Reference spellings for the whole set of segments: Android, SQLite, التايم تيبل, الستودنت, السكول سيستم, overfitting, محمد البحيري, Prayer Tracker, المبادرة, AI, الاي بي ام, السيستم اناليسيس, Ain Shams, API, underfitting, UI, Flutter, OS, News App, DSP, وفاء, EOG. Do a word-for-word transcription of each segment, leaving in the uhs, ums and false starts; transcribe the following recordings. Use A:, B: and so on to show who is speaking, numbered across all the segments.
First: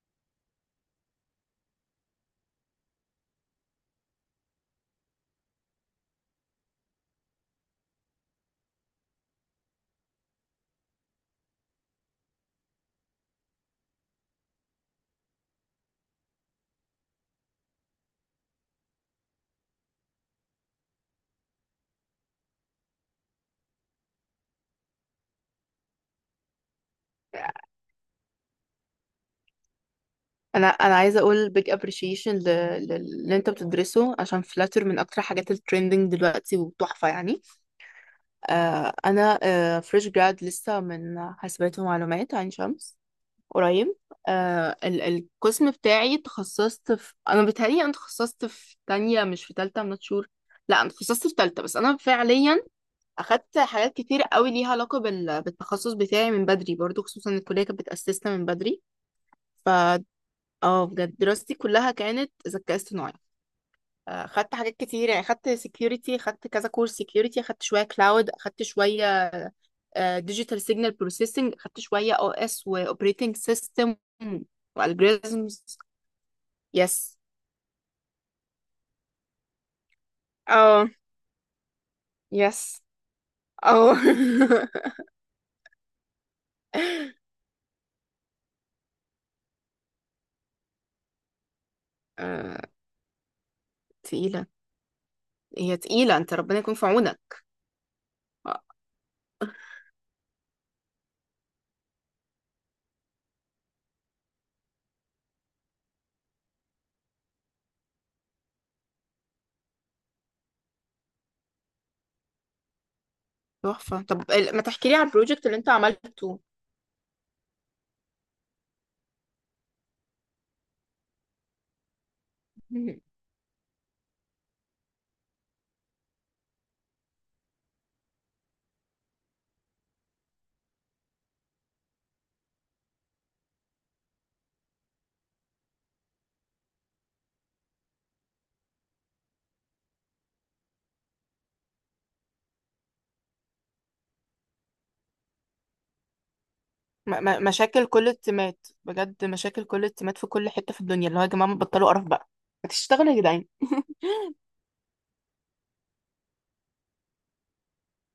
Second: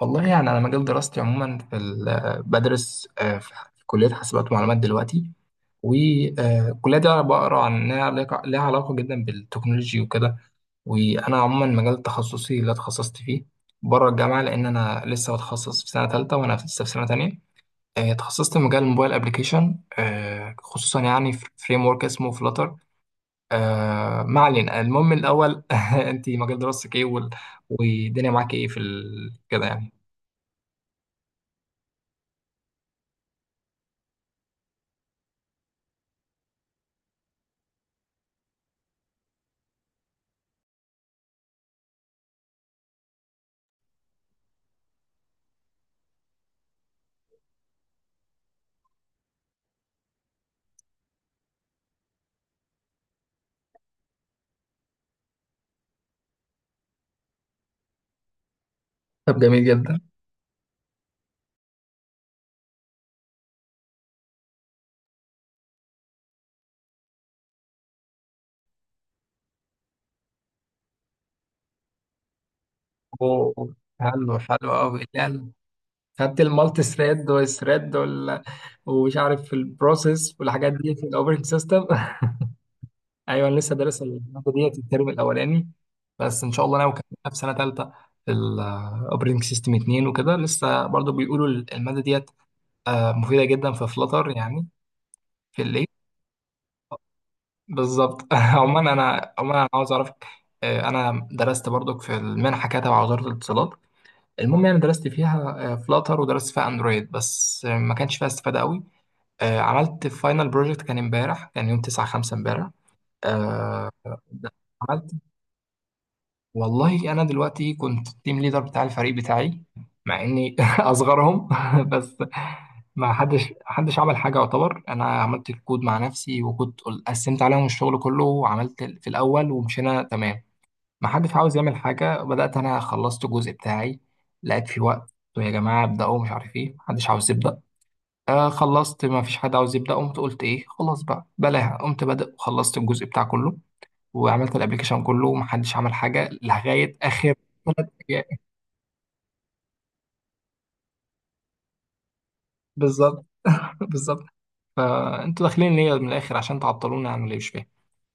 A: والله يعني أنا مجال دراستي عموما في ال- بدرس آه، في ح- في كلية حاسبات ومعلومات دلوقتي. والكلية دي أنا بقرا عن إنها ليك- ليها علاقة جدا بالتكنولوجي وكده. وأنا عموما مجال تخصصي اللي اتخصصت فيه بره الجامعة، لأن أنا لسه بتخصص في سنة تالتة وأنا لسه في سنة تانية. آه، اتخصصت في مجال الموبايل أبليكيشن، آه، خصوصا يعني في فريم ورك اسمه فلاتر. ما علينا، المهم الأول أنت مجال دراستك إيه وال- والدنيا معاك إيه في ال- كده يعني؟
B: انا انا عايزه اقول big appreciation ل- ل- للي انت بتدرسه عشان فلاتر من اكتر حاجات الترندنج دلوقتي وتحفه يعني. آه انا آه فريش جراد لسه من حاسبات ومعلومات عين شمس قريب. آه ال- القسم بتاعي، تخصصت في، انا بيتهيألي انا تخصصت في تانية مش في تالتة. I'm not sure. لا انا تخصصت في تالتة، بس انا فعليا اخدت حاجات كتير قوي ليها علاقه بال- بالتخصص بتاعي من بدري برضو، خصوصا إن الكليه كانت بتاسسنا من
A: طب جميل جدا.
B: بدري. اه، بجد دراستي كلها كانت ذكاء اصطناعي. آه، خدت حاجات كتير يعني، خدت سكيورتي، خدت كذا كورس سكيورتي، خدت شويه كلاود، خدت شويه ديجيتال سيجنال بروسيسنج، خدت شويه او اس واوبريتنج
A: أوه،
B: سيستم
A: حلو حلو قوي يعني.
B: والجوريزمز.
A: خدت المالتي
B: يس.
A: ثريد والثريد وال... ومش عارف البروسيس والحاجات
B: اه.
A: دي في الاوبريتنج سيستم
B: يس.
A: ايوه، انا لسه
B: اه.
A: دارس الماده ديت الترم الاولاني، بس ان شاء الله ناوي اكملها في سنه ثالثه. الاوبريتنج سيستم اتنين وكده، لسه برضو بيقولوا الماده ديت
B: آه،
A: آه، مفيده جدا في فلتر
B: تقيله.
A: يعني، في
B: هي
A: الليل.
B: تقيله، انت ربنا يكون في عونك.
A: بالظبط
B: آه،
A: عموما انا، عموما انا عاوز اعرفك، آه، انا درست برضك في المنحه كده تبع وزاره الاتصالات. المهم يعني درست فيها فلاتر ودرست فيها اندرويد، بس آه، ما كانش فيها استفادة قوي. آه، عملت فاينل بروجكت كان امبارح، كان يوم تسعة خمسة امبارح. آه،
B: تحفه. طب،
A: ده
B: ال- ما تحكي لي عن
A: عملت،
B: البروجكت اللي انت عملته؟
A: والله انا دلوقتي كنت التيم ليدر بتاع الفريق بتاعي، مع اني اصغرهم بس ما حدش حدش عمل حاجه يعتبر. انا عملت الكود مع نفسي، وكنت قل- قسمت عليهم الشغل كله وعملت ال- في الاول ومشينا تمام. ما حدش عاوز يعمل حاجة. بدأت أنا، خلصت الجزء بتاعي، لقيت في وقت قلت يا جماعة ابدأوا، مش عارف إيه، محدش عاوز يبدأ. آه خلصت، ما فيش حد عاوز يبدأ، قمت قلت إيه خلاص بقى بلاها، قمت بدأ وخلصت الجزء بتاع كله، وعملت الأبليكيشن كله ومحدش عمل حاجة لغاية
B: م-
A: آخر
B: م- مشاكل
A: ثلاث
B: كل
A: أيام
B: التيمات، بجد مشاكل كل التيمات في كل حتة في الدنيا. اللي هو، يا جماعة بطلوا قرف بقى، هتشتغلوا يا
A: بالظبط
B: جدعان ان
A: بالظبط. فانتوا داخلين ليا من الاخر عشان تعطلونا عن اللي مش فاهم.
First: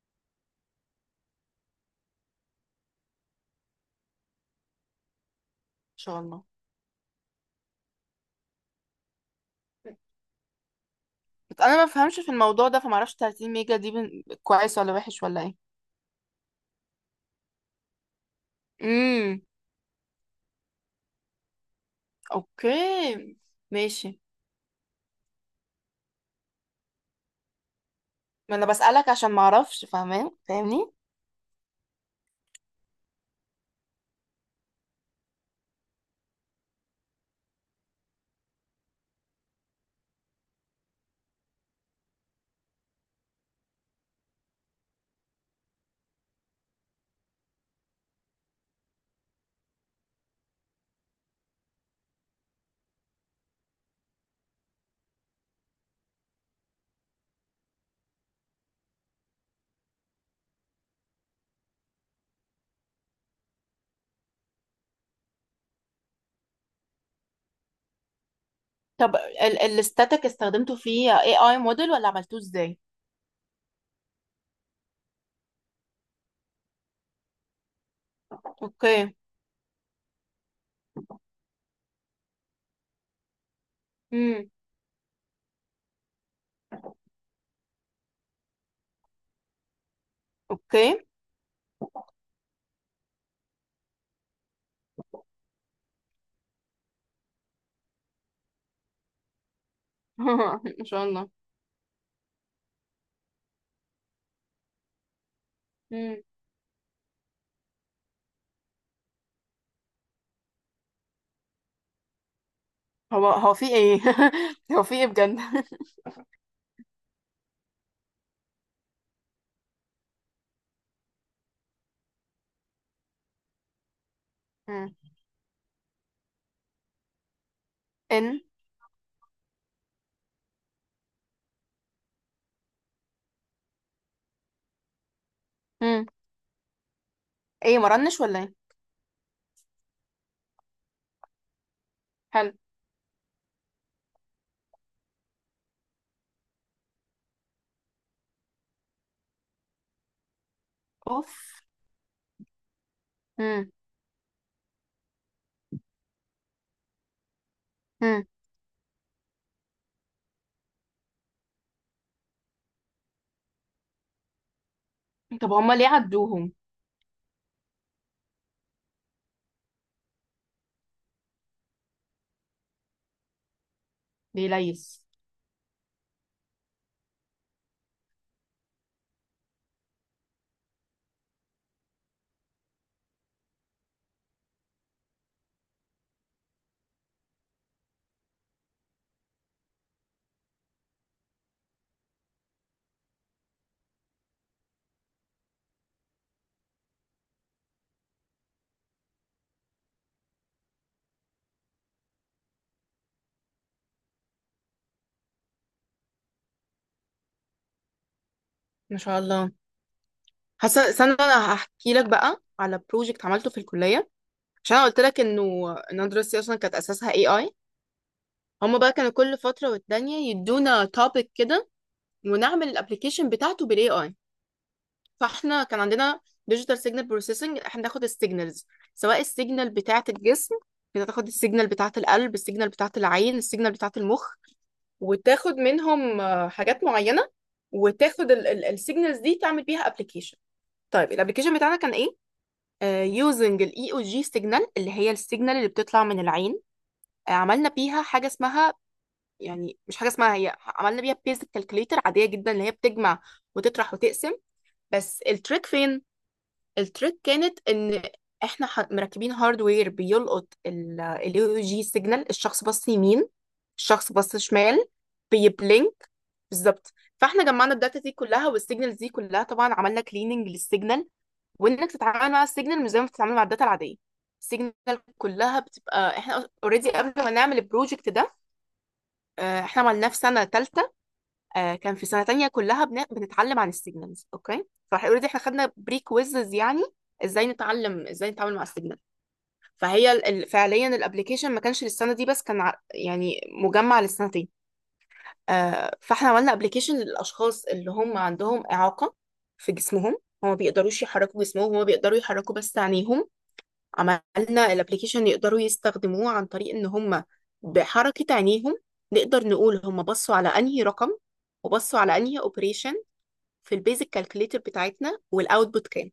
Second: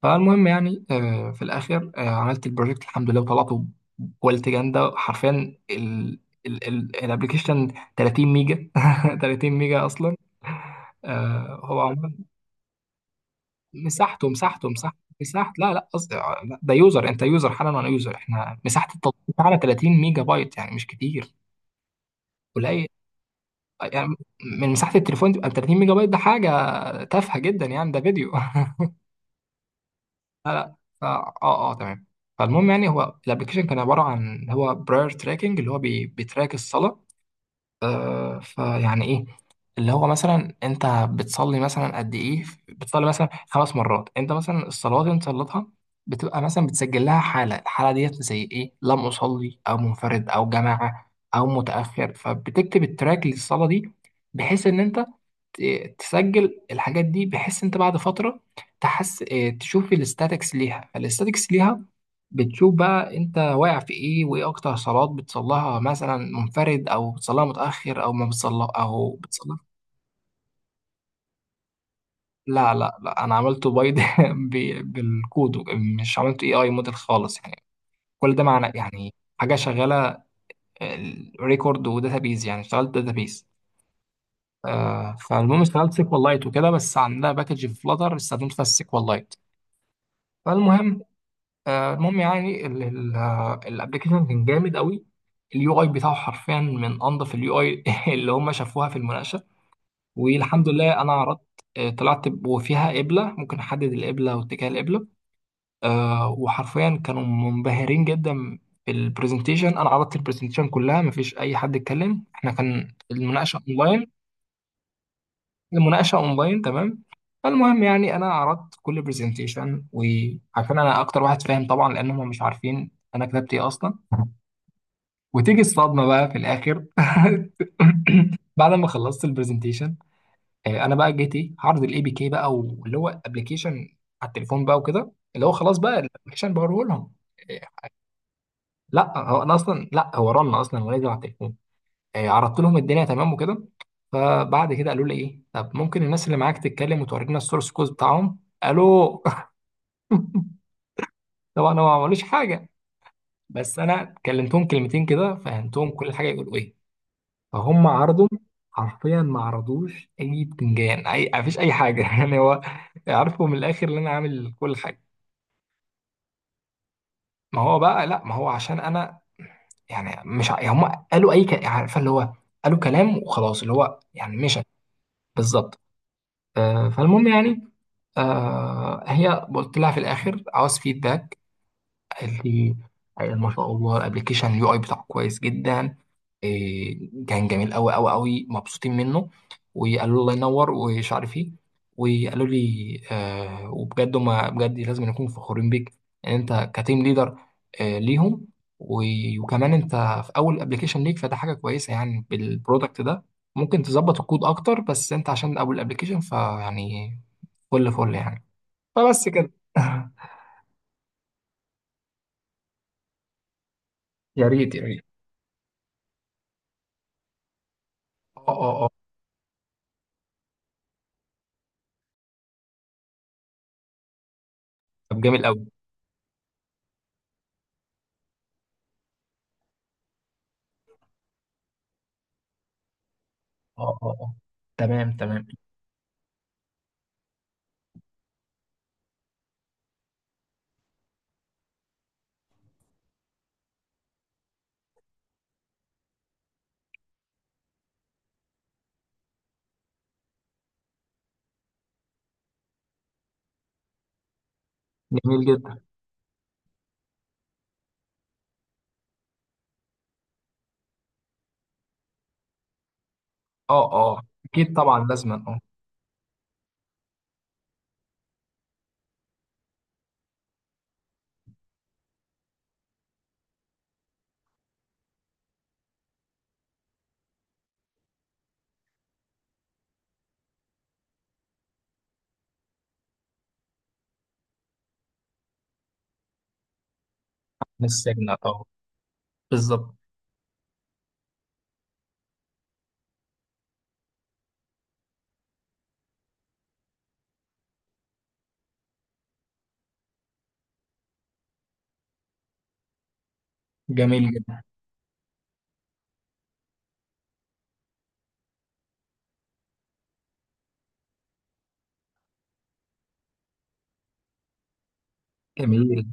A: فالمهم يعني، آه، في الاخر آه، عملت البروجكت الحمد لله وطلعته بكواليتي جامده حرفيا. ال-
B: شاء الله.
A: ال- ال- الابلكيشن ثلاثين ميجا ثلاثين ميجا اصلا.
B: بس
A: آه،
B: انا
A: هو
B: ما
A: عمال
B: بفهمش في الموضوع ده، فما اعرفش ثلاثين ميجا دي بن...
A: مساحته مساحته
B: كويس ولا
A: مساحته
B: وحش ولا
A: مساحة،
B: ايه؟
A: لا لا قصدي آه، لا، ده يوزر، انت يوزر حالا وانا يوزر، احنا مساحة التطبيق
B: امم.
A: على ثلاثين ميجا بايت يعني مش كتير، قليل
B: اوكي.
A: يعني.
B: ماشي.
A: من مساحة التليفون تبقى ثلاثين ميجا بايت، ده حاجة تافهة جدا يعني، ده فيديو
B: ما انا بسألك عشان ما اعرفش، فاهمين؟
A: لا لا،
B: فاهمني.
A: فا اه اه تمام. فالمهم يعني، هو الابلكيشن كان عباره عن، هو براير تراكنج اللي هو بي بيتراك الصلاه. آه فيعني ايه، اللي هو مثلا انت بتصلي مثلا قد ايه، بتصلي مثلا خمس مرات، انت مثلا الصلاه اللي انت صليتها بتبقى مثلا بتسجل لها حاله، الحاله ديت زي ايه، لم اصلي او منفرد او جماعه او متاخر، فبتكتب التراك للصلاه دي، بحيث ان انت ت- تسجل الحاجات دي، بحيث انت بعد فتره تحس، اه، تشوف الاستاتكس ليها. فالاستاتكس ليها بتشوف بقى انت واقع في ايه، وايه اكتر صلوات بتصليها، مثلا منفرد او بتصليها متاخر او ما بتصلي او
B: طب،
A: بتصلي.
B: ال الستاتيك استخدمته فيه اي اي موديل ولا عملتوه
A: لا
B: ازاي؟
A: لا لا، انا عملته بايد ب- بالكود. مش عملته اي اي موديل خالص يعني. كل ده معنى يعني
B: اوكي.
A: حاجه شغاله، ريكورد وداتابيز. يعني اشتغلت داتابيز.
B: امم.
A: آه فالمهم اشتغلت سيكوال لايت وكده، بس عندنا باكج في فلاتر استخدمت فيها السيكوال لايت.
B: اوكي.
A: فالمهم آه، المهم يعني الابلكيشن كان جامد قوي. اليو اي بتاعه حرفيا من انظف اليو اي اللي هم شافوها في المناقشه. والحمد
B: ان
A: لله
B: شاء
A: انا
B: الله.
A: عرضت. آه، طلعت ب- وفيها قبله، ممكن احدد القبله واتجاه القبله.
B: امم.
A: آه، وحرفيا كانوا منبهرين جدا بالبرزنتيشن. انا عرضت البرزنتيشن كلها، مفيش اي حد اتكلم، احنا كان
B: هو هو
A: المناقشه
B: في ايه؟ هو في ايه بجد؟
A: المناقشه اونلاين تمام. فالمهم يعني انا عرضت كل برزنتيشن، وعشان انا اكتر واحد فاهم طبعا، لان هم مش عارفين انا كتبت ايه اصلا.
B: مم.
A: وتيجي الصدمه بقى في الاخر
B: ان.
A: بعد ما خلصت البرزنتيشن. آه، انا بقى جيت ايه، هعرض الاي بي كي بقى، واللي هو ابلكيشن على التليفون بقى وكده، اللي هو خلاص بقى
B: مم.
A: الابلكيشن بوريه لهم. إيه،
B: ايه، مرنش ولا ايه؟
A: لا هو انا اصلا، لا هو رن اصلا ونزل على التليفون. آه،
B: حلو.
A: عرضت لهم الدنيا تمام وكده. فبعد كده قالوا لي ايه، طب ممكن الناس اللي معاك تتكلم وتورينا السورس كود بتاعهم، الو
B: اوف.
A: طبعا هو ما عملوش حاجه،
B: امم.
A: بس انا كلمتهم كلمتين كده، فهمتهم كل حاجه يقولوا ايه. فهم عرضوا
B: امم.
A: حرفيا، ما عرضوش اي بتنجان، اي مفيش اي حاجه يعني. هو عارفوا من الاخر ان انا عامل كل حاجه.
B: طب هما ليه عدوهم؟
A: ما هو بقى، لا ما هو عشان انا، يعني مش ع- يعني هم قالوا اي ك... عارفه اللي هو قالوا كلام وخلاص، اللي هو يعني
B: ليه
A: مشى.
B: ليس.
A: بالظبط. آه، فالمهم يعني، آه، هي قلت لها في الاخر عاوز فيدباك، قال لي أيوة ما شاء الله الابلكيشن اليو اي بتاعه كويس جدا. إيه، كان جميل قوي قوي قوي، مبسوطين منه. وقالوا لي الله ينور ومش عارف ايه، وقالوا لي آه، وبجد ما بجد لازم نكون فخورين بيك ان انت كتيم ليدر آه ليهم. و- وكمان انت في اول ابلكيشن ليك، فده حاجه كويسه يعني. بالبرودكت ده ممكن تظبط الكود اكتر، بس انت عشان اول ابلكيشن فيعني فل فل يعني.
B: ما شاء
A: فبس كده
B: الله. حاسه... استنى، انا هحكي لك بقى على بروجكت عملته في الكليه،
A: يا ريت
B: عشان
A: يا
B: انا قلت
A: ريت.
B: لك انه ان انا دراستي اصلا كانت اساسها اي اي.
A: اه
B: هما
A: اه، آه.
B: بقى كانوا كل فتره والتانيه يدونا توبيك كده، ونعمل الابلكيشن بتاعته بالاي اي.
A: طب جميل
B: فاحنا
A: قوي.
B: كان عندنا ديجيتال سيجنال بروسيسنج، احنا بناخد السيجنالز، سواء السيجنال بتاعه الجسم، بتاخد السيجنال بتاعه القلب، السيجنال بتاعه العين، السيجنال بتاعه
A: اه اه اه،
B: المخ.
A: تمام تمام.
B: وتاخد منهم آه، حاجات معينة، وتاخد السيجنالز دي تعمل بيها ابلكيشن. طيب، الابلكيشن بتاعنا كان ايه؟ يوزنج الاي او جي سيجنال اللي هي السيجنال اللي بتطلع من العين. آه، عملنا بيها حاجة اسمها، يعني مش حاجة اسمها. هي عملنا بيها بيزك كالكوليتر عادية جدا، اللي هي بتجمع وتطرح وتقسم. بس
A: جميل
B: التريك
A: جدا.
B: فين؟ التريك كانت ان احنا ح- مركبين هاردوير بيلقط الاي او جي سيجنال. الشخص بص يمين،
A: اه
B: الشخص
A: اه
B: بص
A: اكيد
B: شمال،
A: طبعا لازما، اه.
B: بيبلينك. بالظبط. فاحنا جمعنا الداتا دي كلها والسيجنالز دي كلها، طبعا عملنا كليننج للسيجنال، وانك تتعامل مع السيجنال مش زي ما بتتعامل مع الداتا العاديه. السيجنال كلها بتبقى... احنا اوريدي قبل ما نعمل البروجكت ده، آه، احنا عملناه في سنه ثالثه، كان في سنه تانية كلها بن- بنتعلم عن السيجنالز. اوكي. فاوريدي احنا خدنا بري كويزز، يعني ازاي
A: من
B: نتعلم،
A: السجن،
B: ازاي نتعامل مع
A: اه.
B: السيجنال.
A: بالظبط.
B: فهي، ال- ال- فعليا الابلكيشن ما كانش للسنه دي بس كان ع- يعني مجمع للسنتين. آه، فاحنا عملنا ابلكيشن للاشخاص اللي هم عندهم اعاقه في جسمهم، هم ما بيقدروش يحركوا جسمهم، هم بيقدروا يحركوا بس عينيهم.
A: جميل جدا.
B: عملنا الابلكيشن يقدروا يستخدموه عن طريق ان هم بحركه عينيهم نقدر نقول هم بصوا على انهي رقم، وبصوا على انهي اوبريشن في البيزك كالكوليتر بتاعتنا، والاوتبوت
A: جميل،
B: كام.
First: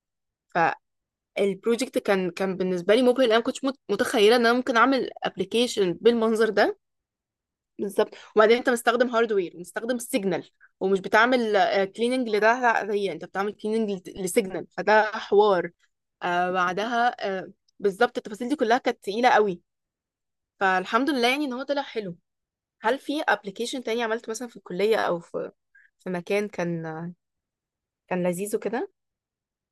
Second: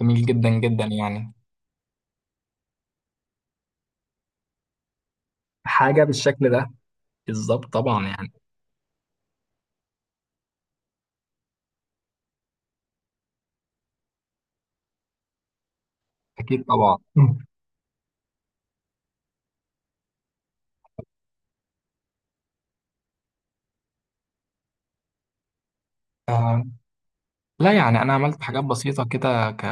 A: جميل جدا جدا يعني.
B: فالبروجكت كان كان بالنسبه لي مبهر، لأن انا ما كنتش مت- متخيله ان انا ممكن اعمل ابلكيشن
A: حاجه بالشكل
B: بالمنظر
A: ده،
B: ده.
A: بالظبط طبعا
B: بالظبط،
A: يعني.
B: وبعدين انت مستخدم هاردوير، مستخدم سيجنال، ومش بتعمل كليننج لده. هي انت بتعمل كليننج لسيجنال، فده حوار. آه
A: اكيد طبعا
B: بعدها
A: مم.
B: آه بالظبط. التفاصيل دي كلها كانت تقيلة قوي، فالحمد لله يعني ان هو طلع حلو. هل في ابلكيشن تاني عملت مثلا في الكلية او في في مكان
A: آه
B: كان
A: لا يعني انا
B: كان
A: عملت
B: لذيذ
A: حاجات
B: وكده؟
A: بسيطه كده، ك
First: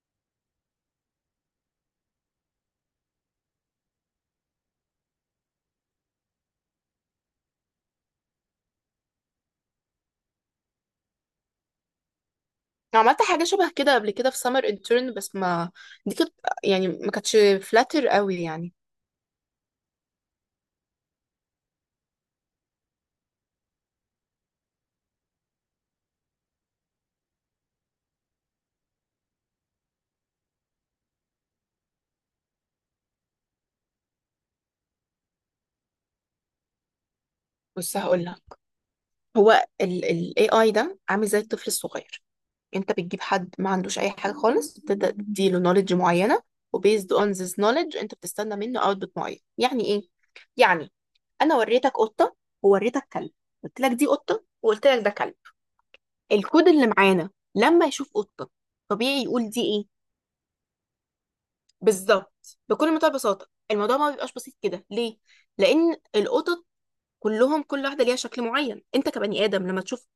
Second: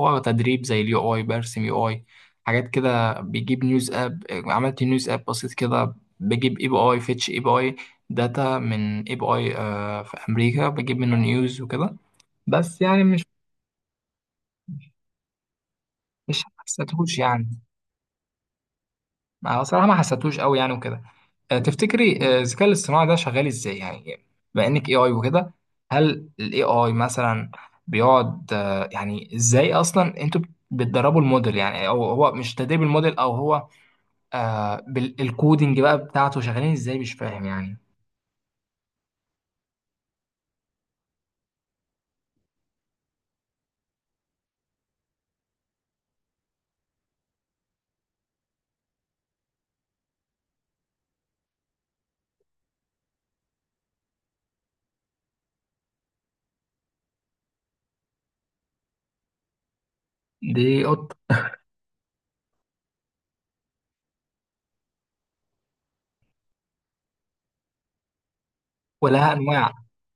A: هو تدريب زي اليو اي، برسم يو اي حاجات كده، بيجيب نيوز اب. عملت نيوز اب بسيط كده، بجيب اي بي اي، فيتش اي بي اي داتا من اي بي اي آه في امريكا، بجيب منه نيوز وكده، بس يعني
B: عملت
A: مش
B: حاجة شبه كده قبل كده في سمر انترن، بس ما دي كانت
A: مش
B: يعني، ما
A: حسيتهوش
B: كانتش
A: يعني.
B: فلاتر قوي يعني.
A: أنا صراحة ما حسيتهوش قوي يعني وكده. آه، تفتكري آه، الذكاء الاصطناعي ده شغال ازاي يعني، بما انك اي اي وكده؟ هل الاي اي مثلا بيقعد آه، يعني ازاي اصلا انتوا بتدربوا الموديل، يعني او هو مش تدريب الموديل او هو آه بالكودينج بقى بتاعته، شغالين ازاي مش فاهم يعني؟
B: بص هقول لك، هو ال ال إيه آي ده عامل زي الطفل الصغير. انت بتجيب حد ما عندوش اي حاجه خالص، بتبدا تديله نوليدج معينه، وبيزد اون ذيس نوليدج انت بتستنى منه اوتبوت معين. يعني ايه؟ يعني انا وريتك قطه ووريتك كلب، قلت لك دي قطه وقلت لك ده كلب. الكود اللي معانا لما يشوف قطه طبيعي يقول دي ايه.
A: دي قط.
B: بالظبط، بكل منتهى البساطه. الموضوع ما بيبقاش بسيط كده ليه؟ لان القطط كلهم كل واحده ليها شكل معين، انت
A: ولها
B: كبني ادم
A: انواع.
B: لما تشوف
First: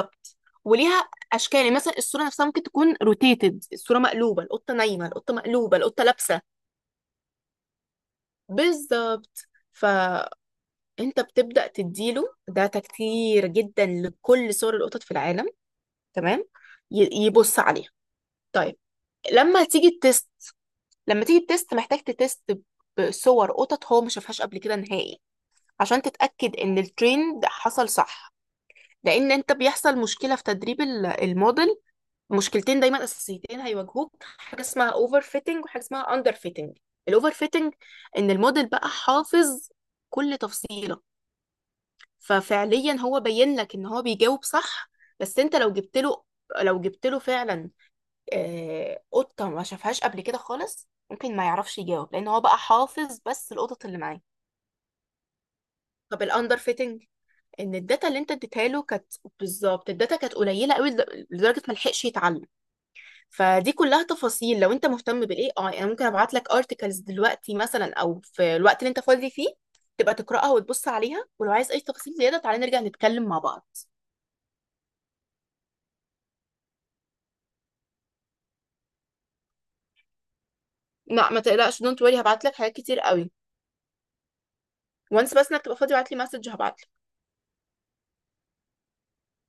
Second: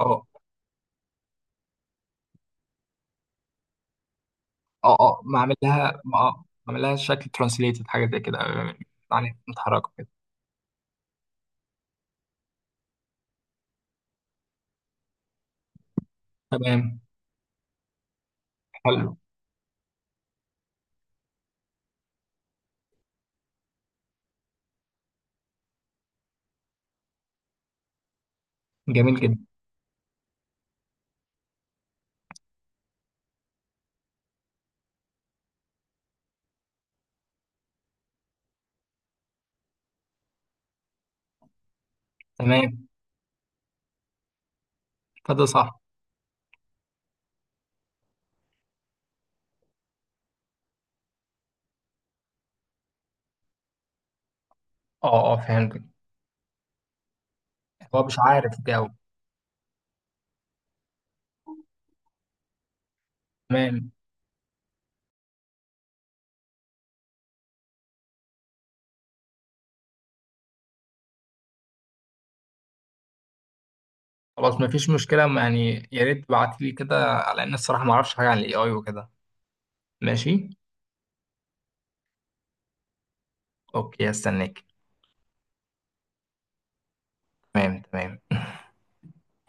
A: اه
B: وليها اشكال. يعني مثلا الصوره نفسها ممكن تكون روتيتد، الصوره مقلوبه، القطه
A: اه
B: نايمه،
A: اه،
B: القطه
A: معمل
B: مقلوبه،
A: لها،
B: القطه لابسه.
A: اه معمل لها شكل ترانسليتد، حاجه زي كده آه، يعني
B: بالظبط.
A: متحركه كده.
B: فانت بتبدا تديله داتا كتير جدا لكل صور القطط في العالم. تمام.
A: تمام.
B: ي- يبص عليها. طيب،
A: حلو.
B: لما تيجي التست لما تيجي التست محتاج تتست بصور قطط هو ما شافهاش قبل كده نهائي، عشان تتاكد ان الترند حصل صح.
A: جميل
B: لان
A: جدا.
B: انت بيحصل مشكله في تدريب ال- الموديل. مشكلتين دايما اساسيتين هيواجهوك، حاجه اسمها اوفر فيتنج وحاجه اسمها اندر فيتنج. الاوفر فيتنج، ان الموديل بقى حافظ كل تفصيله،
A: تمام.
B: ففعليا هو بين لك ان هو بيجاوب صح. بس
A: فده
B: انت لو
A: صح.
B: جبت له لو جبت له فعلا آه، قطه ما شافهاش قبل كده خالص، ممكن ما يعرفش يجاوب، لان هو بقى حافظ بس القطط اللي معاه.
A: اه اه فهمتك.
B: طب الاندر فيتنج، ان
A: هو
B: الداتا اللي
A: مش
B: انت
A: عارف
B: اديتها له
A: يجاوب.
B: كانت... بالظبط، الداتا كانت قليله قوي، لد- لدرجه ما لحقش يتعلم. فدي
A: تمام.
B: كلها تفاصيل. لو انت مهتم بالاي اي انا ممكن ابعت لك ارتكلز دلوقتي مثلا، او في الوقت اللي انت فاضي فيه تبقى تقراها وتبص عليها، ولو عايز اي تفاصيل زياده تعالى نرجع نتكلم مع بعض.
A: خلاص مفيش مشكلة، يعني يا ريت تبعت لي كده، على ان الصراحة ما اعرفش حاجة عن الاي اي وكده. ماشي.
B: لا، ما تقلقش، دونت وري، هبعت لك حاجات كتير قوي.
A: اوكي، هستناك.
B: وانس بس انك تبقى فاضي ابعت لي مسج هبعت.
A: تمام تمام.